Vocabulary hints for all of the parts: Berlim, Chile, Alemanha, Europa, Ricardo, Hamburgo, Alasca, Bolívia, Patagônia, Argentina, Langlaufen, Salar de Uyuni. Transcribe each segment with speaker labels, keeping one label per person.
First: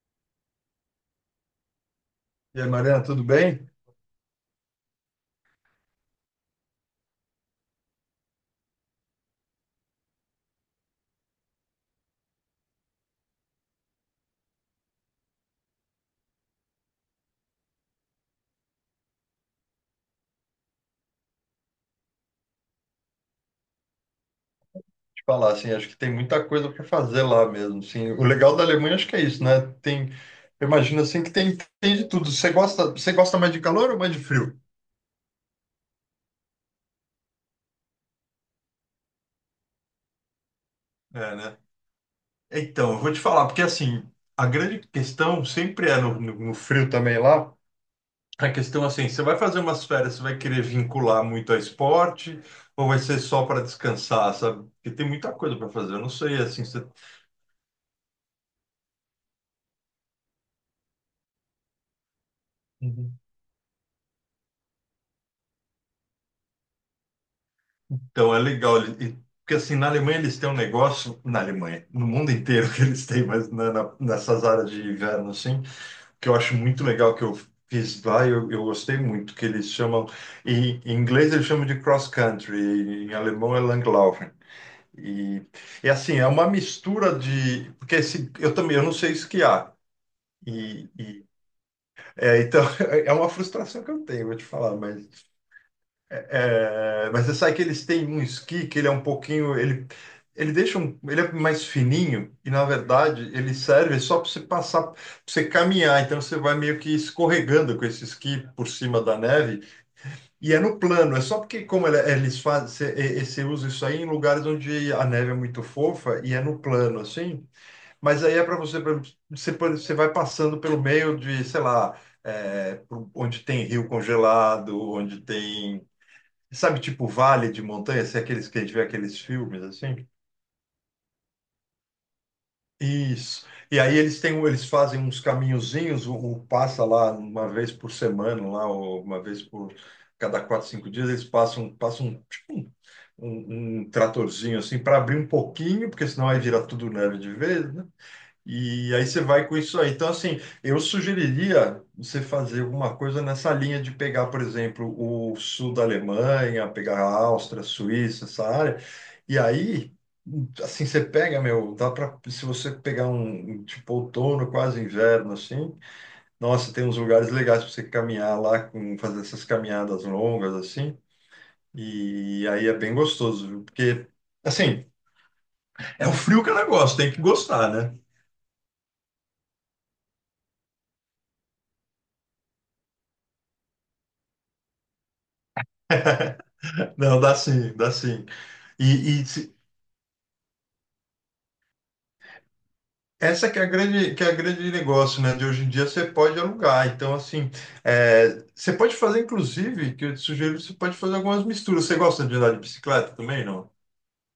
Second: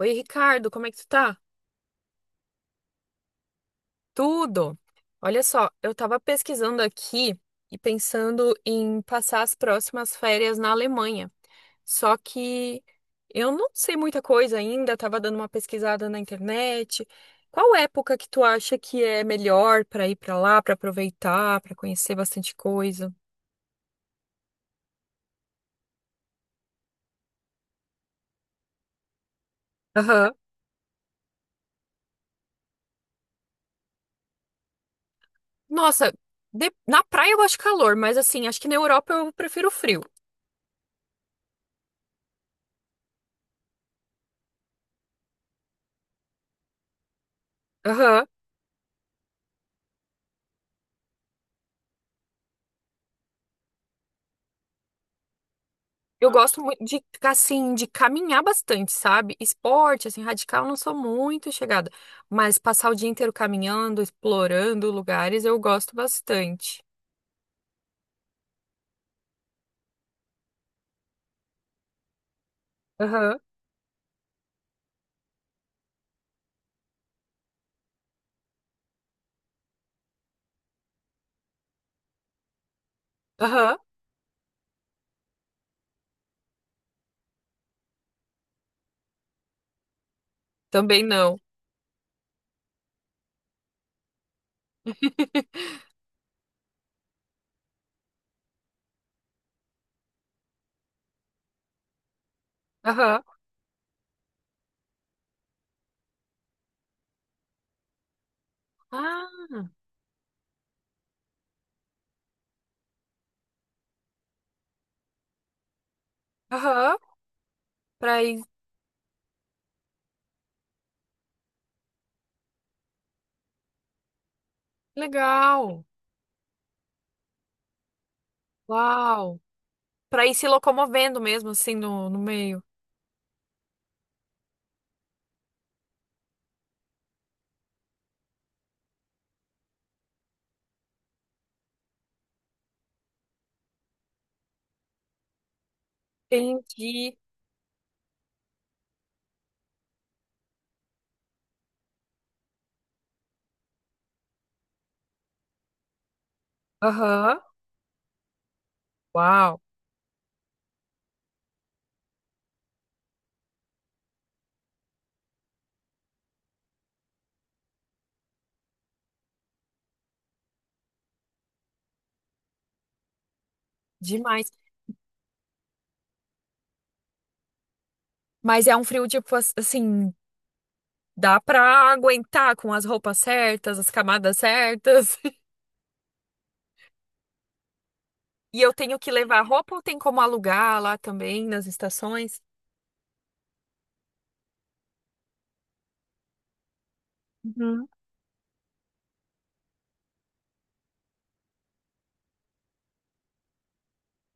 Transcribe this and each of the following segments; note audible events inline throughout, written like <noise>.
Speaker 1: Oi, Ricardo, como é que tu tá?
Speaker 2: E aí, Mariana, tudo bem?
Speaker 1: Tudo? Olha só, eu tava pesquisando aqui e pensando em passar as próximas férias na Alemanha. Só que eu não sei muita coisa ainda, tava dando uma pesquisada na internet. Qual época que tu acha que é melhor pra ir pra lá, pra aproveitar, pra conhecer bastante coisa?
Speaker 2: Te falar assim, acho que tem muita coisa para fazer lá mesmo. Assim, o legal da Alemanha acho que é isso, né?
Speaker 1: Aham.
Speaker 2: Eu imagino assim que tem de tudo. Você gosta mais de calor ou mais de frio?
Speaker 1: Nossa, na praia eu gosto de calor, mas assim, acho que na Europa eu prefiro frio.
Speaker 2: É, né? Então, eu vou te falar, porque assim, a grande questão sempre é no frio também lá.
Speaker 1: Aham.
Speaker 2: A questão assim, você vai fazer umas férias, você vai querer vincular muito a esporte ou vai ser só para descansar, sabe? Porque tem muita coisa para fazer. Eu não
Speaker 1: Eu
Speaker 2: sei
Speaker 1: gosto
Speaker 2: assim,
Speaker 1: muito
Speaker 2: você.
Speaker 1: de, assim, de caminhar bastante, sabe? Esporte, assim, radical, eu não sou muito chegada. Mas passar o dia inteiro caminhando, explorando lugares, eu gosto bastante.
Speaker 2: Então, é legal. Porque, assim, na Alemanha eles têm um negócio. Na Alemanha, no mundo inteiro que eles têm,
Speaker 1: Aham,
Speaker 2: mas nessas áreas de inverno, assim, que eu acho muito legal, que eu fiz lá e eu gostei muito, que eles chamam. Em inglês eles chamam de cross-country, em alemão é
Speaker 1: aham,
Speaker 2: Langlaufen. E, assim, é uma mistura de. Porque esse, eu também, eu não sei esquiar. E,
Speaker 1: também
Speaker 2: e-
Speaker 1: não.
Speaker 2: é, então, <laughs> é uma frustração que eu tenho, vou te falar, mas
Speaker 1: <laughs>
Speaker 2: é, mas você sabe que eles têm um esqui que ele é um pouquinho. Ele deixa um. Ele é mais fininho e, na
Speaker 1: Aham.
Speaker 2: verdade, ele serve só para você passar, para você caminhar. Então você vai meio que escorregando com esse esqui por cima da
Speaker 1: Ah,
Speaker 2: neve. E é no plano. É só porque, como eles fazem. E você usa isso aí em lugares onde a neve é muito fofa e é no
Speaker 1: aham,
Speaker 2: plano, assim.
Speaker 1: pra
Speaker 2: Mas aí
Speaker 1: ir.
Speaker 2: é para você. Você vai passando pelo meio de, sei lá. Onde tem rio congelado, onde
Speaker 1: Legal.
Speaker 2: tem. Sabe, tipo vale de montanha, se é aqueles que a gente vê aqueles
Speaker 1: Uau.
Speaker 2: filmes assim?
Speaker 1: Pra ir se locomovendo mesmo, assim, no meio.
Speaker 2: Isso. E aí eles têm, eles fazem uns caminhozinhos, o passa lá uma vez por semana, lá, ou uma vez por cada quatro, cinco dias, eles passam, um tratorzinho assim para abrir um pouquinho, porque senão aí vira tudo
Speaker 1: Entendi.
Speaker 2: neve de vez, né? E aí você vai com isso aí. Então, assim, eu sugeriria você fazer alguma coisa nessa linha de pegar, por exemplo, o sul da Alemanha, pegar a
Speaker 1: Aham.
Speaker 2: Áustria, Suíça, essa área. E
Speaker 1: Uau.
Speaker 2: aí, assim, você pega, meu, dá para, se você pegar um tipo, outono, quase inverno, assim, nossa, tem uns lugares legais para você caminhar lá, fazer essas caminhadas longas, assim. E aí é bem gostoso, viu? Porque,
Speaker 1: Demais.
Speaker 2: assim, é o frio que ela gosta, tem que gostar, né?
Speaker 1: Mas é um frio, tipo, assim. Dá pra aguentar com as roupas certas, as camadas certas. <laughs>
Speaker 2: Não, dá sim, dá sim.
Speaker 1: E eu tenho que
Speaker 2: E, e
Speaker 1: levar
Speaker 2: se-
Speaker 1: roupa ou tem como alugar lá também nas estações?
Speaker 2: essa que é a grande, que é a grande negócio, né? De hoje em dia você pode alugar. Então, assim,
Speaker 1: Uhum.
Speaker 2: você pode fazer, inclusive, que eu te sugiro, você pode fazer algumas misturas. Você gosta de andar de bicicleta também, não?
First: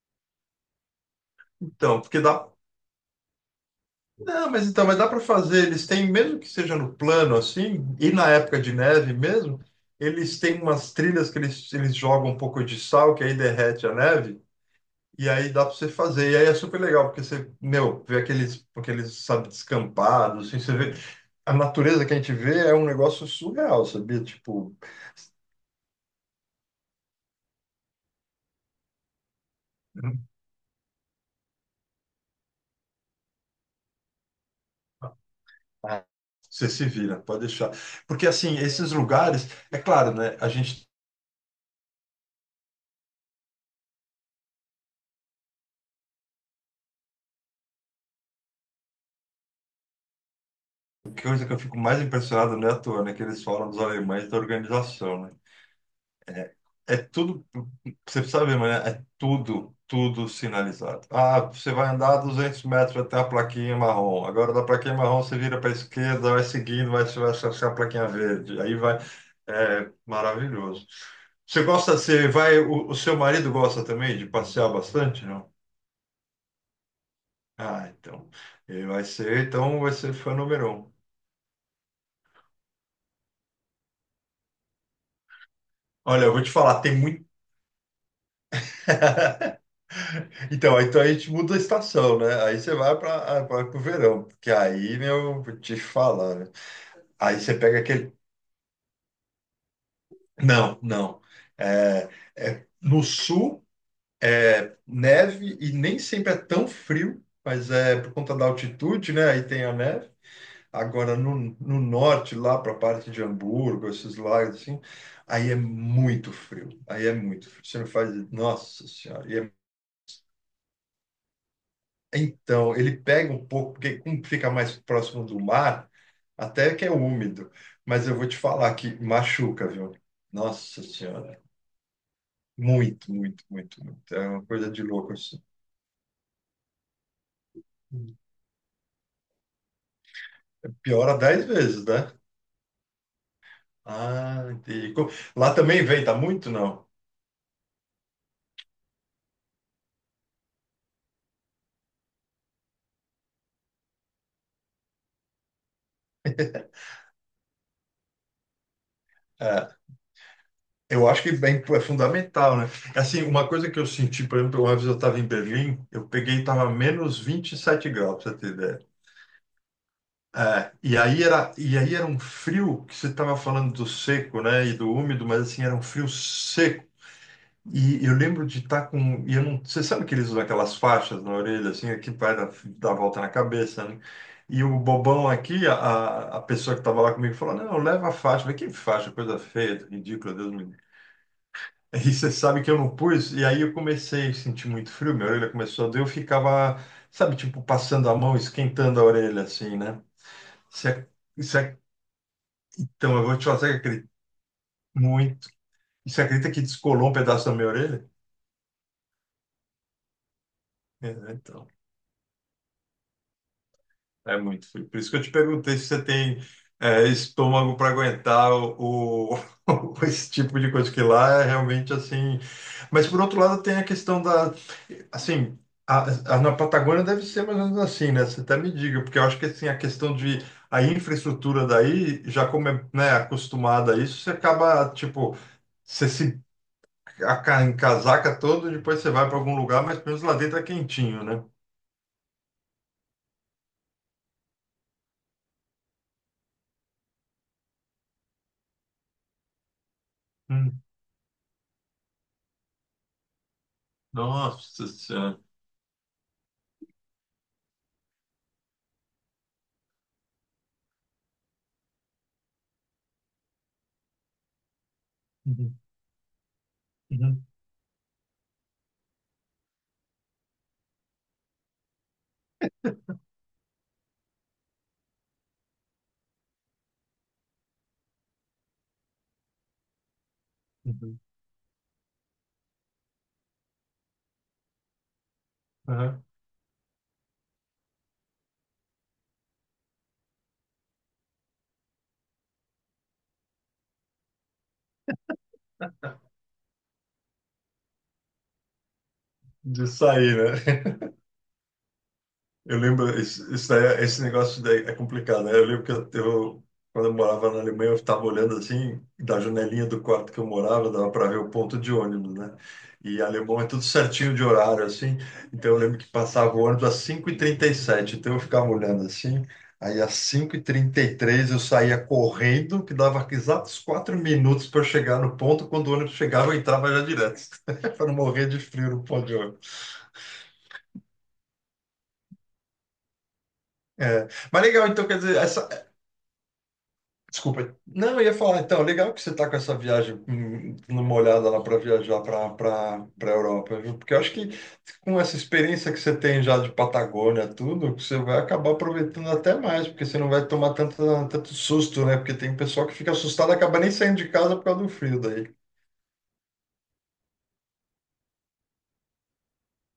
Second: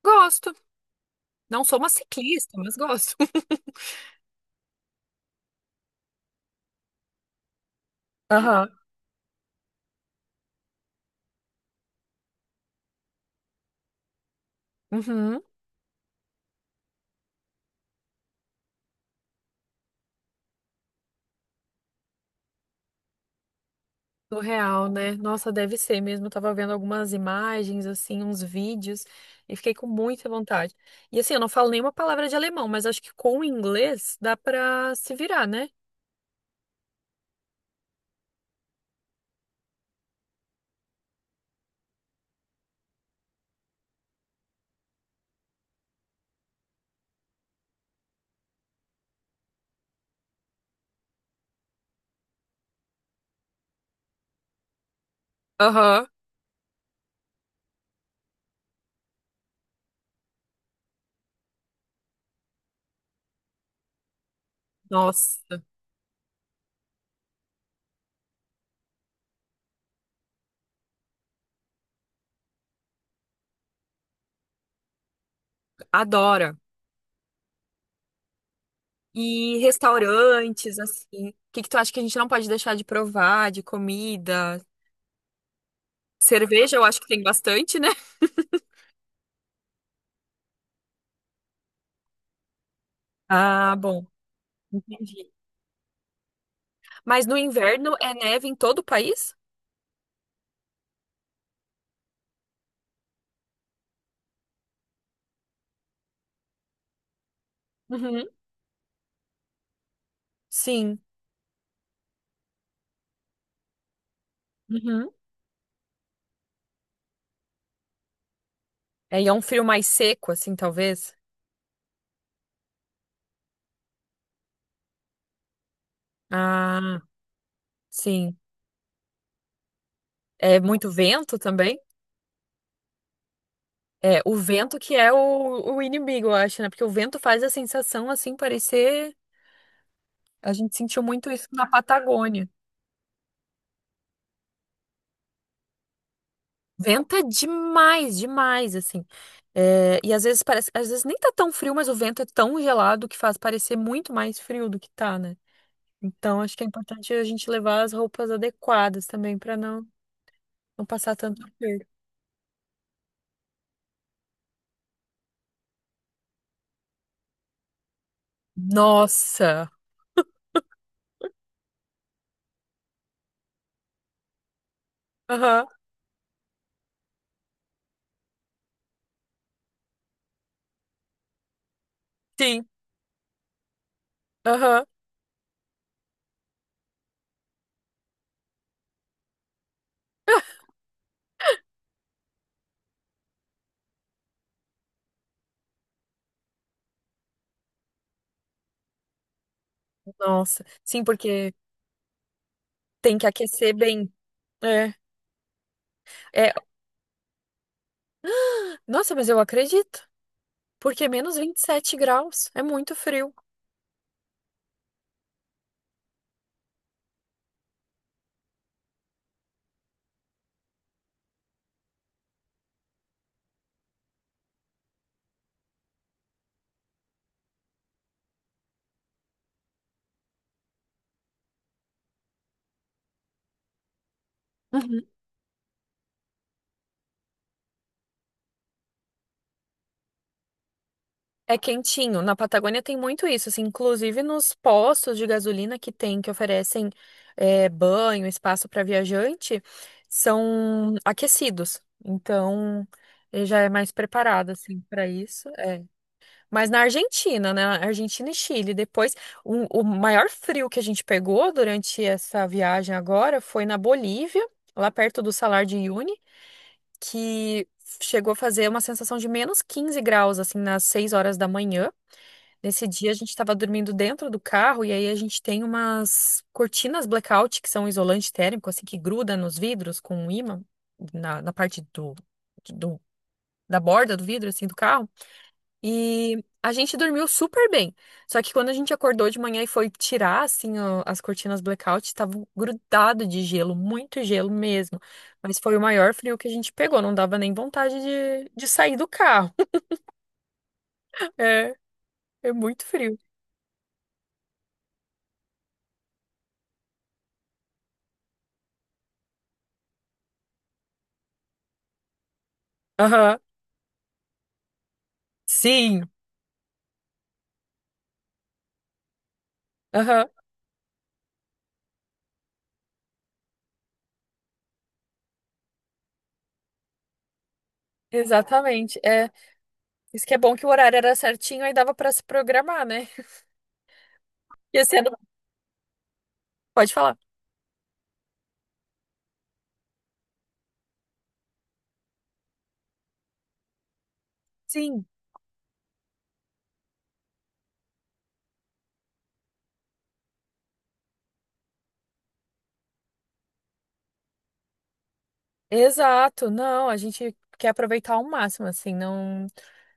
Speaker 1: Gosto. Não sou uma
Speaker 2: Então, porque dá.
Speaker 1: ciclista, mas gosto. <laughs>
Speaker 2: Não, mas então, mas dá para fazer. Eles têm, mesmo que seja no plano, assim, e na época
Speaker 1: Aham.
Speaker 2: de neve mesmo, eles têm umas trilhas que eles jogam um pouco de sal, que aí derrete a neve. E
Speaker 1: Uhum.
Speaker 2: aí dá pra você fazer. E aí é super legal, porque você, meu, vê aqueles, sabe, descampados, assim, você vê. A natureza que a gente vê é um negócio surreal, sabia? Tipo,
Speaker 1: Surreal, né? Nossa, deve ser mesmo. Eu tava vendo algumas imagens, assim, uns vídeos, e fiquei com muita vontade. E assim, eu não falo nenhuma palavra de alemão, mas acho que com o inglês dá pra se virar, né?
Speaker 2: ah, você se vira, pode deixar. Porque, assim, esses lugares, é claro, né? A gente. A coisa que eu fico mais impressionado não é à toa, né? Que eles falam dos alemães da organização, né?
Speaker 1: Aham.
Speaker 2: É tudo, você precisa ver, mas é tudo, tudo sinalizado. Ah, você vai andar 200 metros até a plaquinha marrom. Agora, da plaquinha marrom, você vira
Speaker 1: Nossa,
Speaker 2: para a esquerda, vai seguindo, vai, você vai achar a plaquinha verde. Aí vai. É maravilhoso. Você gosta, você vai, o seu marido gosta também de passear bastante, não?
Speaker 1: adoro.
Speaker 2: Ah, então. Ele vai ser,
Speaker 1: E
Speaker 2: então vai ser fã número
Speaker 1: restaurantes,
Speaker 2: um.
Speaker 1: assim. O que que tu acha que a gente não pode deixar de provar, de comida?
Speaker 2: Olha, eu vou te
Speaker 1: Cerveja,
Speaker 2: falar,
Speaker 1: eu
Speaker 2: tem
Speaker 1: acho que tem
Speaker 2: muito.
Speaker 1: bastante, né? <laughs>
Speaker 2: <laughs> Então, então a gente muda a estação, né? Aí você vai para
Speaker 1: Ah,
Speaker 2: o
Speaker 1: bom,
Speaker 2: verão, porque aí,
Speaker 1: entendi.
Speaker 2: meu, vou te falar, né?
Speaker 1: Mas no
Speaker 2: Aí você pega
Speaker 1: inverno é
Speaker 2: aquele.
Speaker 1: neve em todo o país?
Speaker 2: Não, não. É, é, no sul é neve e nem sempre é tão frio, mas é por
Speaker 1: Uhum.
Speaker 2: conta da altitude, né? Aí tem a neve.
Speaker 1: Sim.
Speaker 2: Agora no norte, lá para a parte de Hamburgo, esses lagos assim,
Speaker 1: Uhum.
Speaker 2: aí é muito frio. Aí é muito frio. Você não faz. Nossa
Speaker 1: É,
Speaker 2: Senhora.
Speaker 1: e é um frio mais seco, assim, talvez?
Speaker 2: Então, ele pega um pouco, porque como fica mais próximo do mar, até que é
Speaker 1: Ah,
Speaker 2: úmido. Mas eu vou te
Speaker 1: sim.
Speaker 2: falar que machuca, viu?
Speaker 1: É
Speaker 2: Nossa
Speaker 1: muito vento
Speaker 2: Senhora.
Speaker 1: também?
Speaker 2: Muito, muito, muito, muito.
Speaker 1: É,
Speaker 2: É
Speaker 1: o
Speaker 2: uma coisa
Speaker 1: vento
Speaker 2: de
Speaker 1: que é
Speaker 2: louco, assim.
Speaker 1: o inimigo, eu acho, né? Porque o vento faz a sensação, assim, parecer. A gente sentiu
Speaker 2: Piora
Speaker 1: muito
Speaker 2: dez
Speaker 1: isso na
Speaker 2: vezes, né?
Speaker 1: Patagônia.
Speaker 2: Ah, entendi. Lá também venta muito, não?
Speaker 1: Venta demais, demais, assim. É, e às vezes parece, às vezes nem tá tão frio, mas o vento é tão gelado que faz parecer muito mais frio do que tá, né? Então acho que é importante a gente levar as roupas adequadas também pra
Speaker 2: É,
Speaker 1: não
Speaker 2: eu
Speaker 1: passar
Speaker 2: acho que
Speaker 1: tanto
Speaker 2: bem, é
Speaker 1: frio.
Speaker 2: fundamental, né? Assim, uma coisa que eu senti, por exemplo, uma vez eu estava em Berlim, eu peguei, estava -27 graus, pra você ter ideia.
Speaker 1: Nossa.
Speaker 2: É, e aí era um frio que você estava falando do seco, né, e do úmido, mas assim,
Speaker 1: Aham.
Speaker 2: era um frio seco. E eu lembro de estar com, e eu não, você sabe que eles usam aquelas faixas na orelha, assim, aqui vai dar,
Speaker 1: Sim.
Speaker 2: dar volta na cabeça, né? E o
Speaker 1: Aham.
Speaker 2: bobão aqui, a pessoa que estava lá comigo, falou, não, leva a faixa. Eu falei, que faixa, coisa feia, ridícula, Deus me livre. <laughs> E você sabe que eu não pus, e aí eu comecei a sentir muito frio, minha orelha começou a doer, eu ficava, sabe, tipo, passando a mão, esquentando a orelha, assim, né?
Speaker 1: Nossa. Sim,
Speaker 2: Você-
Speaker 1: porque
Speaker 2: isso então,
Speaker 1: tem
Speaker 2: eu
Speaker 1: que
Speaker 2: vou te fazer
Speaker 1: aquecer
Speaker 2: que acredito
Speaker 1: bem. É.
Speaker 2: muito. E você
Speaker 1: É.
Speaker 2: acredita que descolou um pedaço da minha orelha?
Speaker 1: Nossa, mas eu acredito. Porque é
Speaker 2: É, né?
Speaker 1: menos vinte e
Speaker 2: Então,
Speaker 1: sete graus é muito frio.
Speaker 2: é muito frio. Por isso que eu te perguntei se você tem estômago para aguentar o, <laughs> esse tipo de coisa, que lá é realmente assim. Mas, por outro lado, tem a questão da. Assim, a- na Patagônia deve ser mais ou menos assim, né? Você até me diga, porque eu acho que assim, a questão de. A infraestrutura daí, já como é, né, acostumada a isso, você acaba, tipo. Você se em casaca todo, depois você vai para algum lugar, mas pelo menos lá dentro é quentinho, né?
Speaker 1: É quentinho. Na Patagônia tem muito isso, assim, inclusive nos postos de gasolina que tem, que oferecem é, banho, espaço para viajante,
Speaker 2: Hum.
Speaker 1: são aquecidos. Então, ele já é mais preparado, assim,
Speaker 2: Nossa
Speaker 1: para
Speaker 2: Senhora.
Speaker 1: isso. É. Mas na Argentina, né? Argentina e Chile, depois, o maior frio que a gente pegou durante essa viagem agora foi na Bolívia, lá perto do Salar
Speaker 2: Uhum,
Speaker 1: de Uyuni,
Speaker 2: uhum,
Speaker 1: que chegou a fazer uma sensação de -15 graus, assim, nas 6 horas da manhã. Nesse dia a gente estava dormindo dentro do carro e aí a gente tem umas cortinas blackout que são um isolante térmico, assim, que gruda nos vidros com um ímã
Speaker 2: uhum.
Speaker 1: na parte do da borda do vidro, assim, do carro.
Speaker 2: Aham.
Speaker 1: E a gente dormiu super bem. Só que quando a gente acordou de manhã e foi tirar, assim, as cortinas blackout, estavam grudado de gelo, muito gelo mesmo. Mas foi o maior frio que a gente pegou, não dava nem vontade de sair do carro. <laughs>
Speaker 2: De sair, né?
Speaker 1: É, é
Speaker 2: Eu
Speaker 1: muito frio.
Speaker 2: lembro, isso daí, esse negócio daí é complicado, né? Eu lembro que quando eu morava na Alemanha, eu estava olhando assim, da janelinha do quarto que eu morava, dava para ver o ponto de ônibus, né? E
Speaker 1: Aham.
Speaker 2: alemão é tudo certinho de horário, assim. Então eu lembro
Speaker 1: Sim.
Speaker 2: que passava o ônibus às 5:37, então eu ficava olhando assim. Aí às
Speaker 1: Aham.
Speaker 2: 5:33 eu saía correndo, que dava exatos 4 minutos para chegar no ponto. Quando o ônibus chegava, eu entrava já direto, <laughs> para não morrer de frio
Speaker 1: Exatamente.
Speaker 2: no ponto
Speaker 1: É,
Speaker 2: de ônibus.
Speaker 1: isso que é bom que o horário era certinho, aí dava pra se programar, né?
Speaker 2: É. Mas
Speaker 1: E
Speaker 2: legal, então
Speaker 1: sendo,
Speaker 2: quer dizer, essa.
Speaker 1: pode falar.
Speaker 2: Desculpa. Não, eu ia falar, então, legal que você está com essa viagem, dando uma olhada lá para viajar para Europa, viu? Porque eu acho que
Speaker 1: Sim,
Speaker 2: com essa experiência que você tem já de Patagônia, tudo, você vai acabar aproveitando até mais, porque você não vai tomar tanto susto, né? Porque tem pessoal que fica assustado e acaba nem saindo de casa por causa do frio daí.
Speaker 1: exato. Não, a gente quer aproveitar ao máximo, assim, não.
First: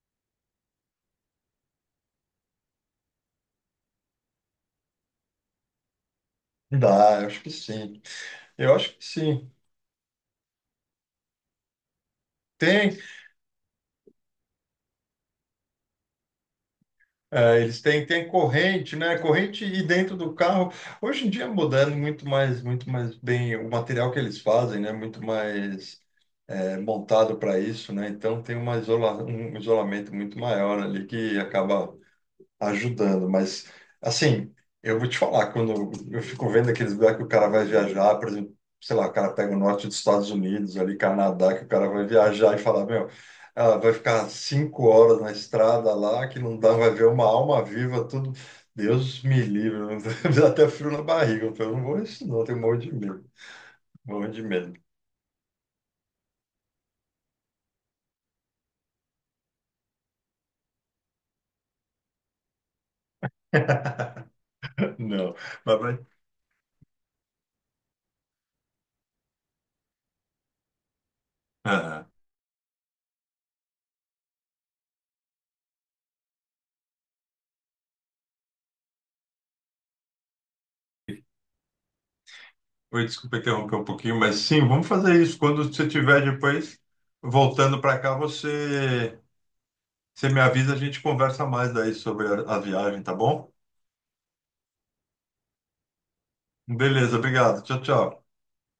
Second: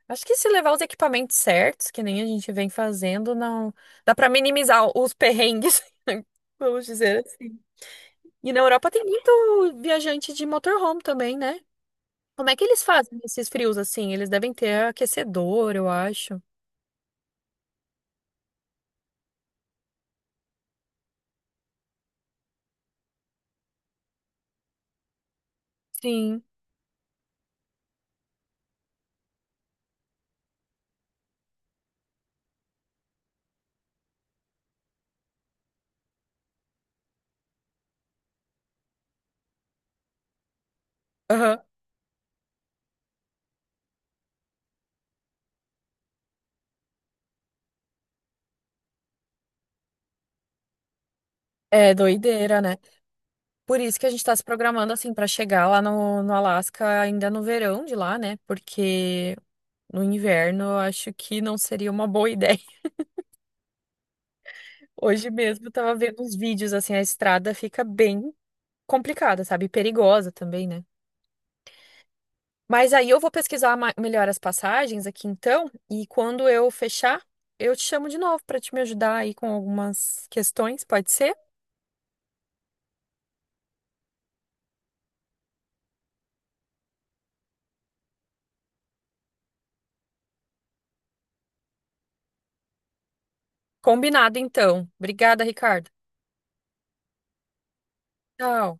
Speaker 1: Acho que se levar os equipamentos certos, que nem a gente vem fazendo, não dá pra minimizar os perrengues, <laughs> vamos
Speaker 2: Dá,
Speaker 1: dizer
Speaker 2: eu acho que
Speaker 1: assim.
Speaker 2: sim.
Speaker 1: E na
Speaker 2: Eu
Speaker 1: Europa
Speaker 2: acho
Speaker 1: tem
Speaker 2: que
Speaker 1: muito
Speaker 2: sim.
Speaker 1: viajante de motorhome também, né? Como é que eles
Speaker 2: Tem.
Speaker 1: fazem esses frios assim? Eles devem ter aquecedor, eu acho.
Speaker 2: É, eles têm corrente, né? Corrente e dentro do carro. Hoje em dia mudando muito mais bem. O material que eles fazem, né? Muito mais
Speaker 1: Sim.
Speaker 2: montado para isso, né? Então tem um isolamento muito maior ali que acaba ajudando. Mas, assim, eu vou te falar, quando eu fico vendo aqueles lugares que o cara vai viajar, por exemplo, sei lá, o cara pega o norte dos Estados Unidos, ali, Canadá,
Speaker 1: Aham.
Speaker 2: que o cara vai viajar e falar meu, ah, vai ficar 5 horas na estrada lá, que não dá, vai ver uma alma viva, tudo. Deus me livre, <laughs> me dá até frio na barriga. Eu falo, não
Speaker 1: É
Speaker 2: vou isso, não, eu tenho
Speaker 1: doideira,
Speaker 2: um
Speaker 1: né?
Speaker 2: monte de medo,
Speaker 1: Por isso que a gente
Speaker 2: morro
Speaker 1: está se
Speaker 2: de medo.
Speaker 1: programando assim para chegar lá no Alasca ainda no verão de lá, né? Porque no inverno eu acho que não seria uma boa ideia. <laughs>
Speaker 2: <laughs>
Speaker 1: Hoje
Speaker 2: Não,
Speaker 1: mesmo eu
Speaker 2: mas
Speaker 1: tava
Speaker 2: vai.
Speaker 1: vendo uns vídeos assim, a estrada fica bem complicada, sabe? E perigosa também, né?
Speaker 2: Ah.
Speaker 1: Mas aí eu vou pesquisar melhor as passagens aqui então, e quando eu fechar, eu te chamo de novo para te me ajudar aí com algumas questões, pode ser?
Speaker 2: Oi, desculpa interromper um pouquinho, mas sim, vamos fazer isso. Quando você tiver depois voltando para cá, você me avisa, a gente conversa mais daí sobre a viagem, tá bom?
Speaker 1: Combinado então. Obrigada, Ricardo.
Speaker 2: Beleza, obrigado. Tchau, tchau.
Speaker 1: Tchau.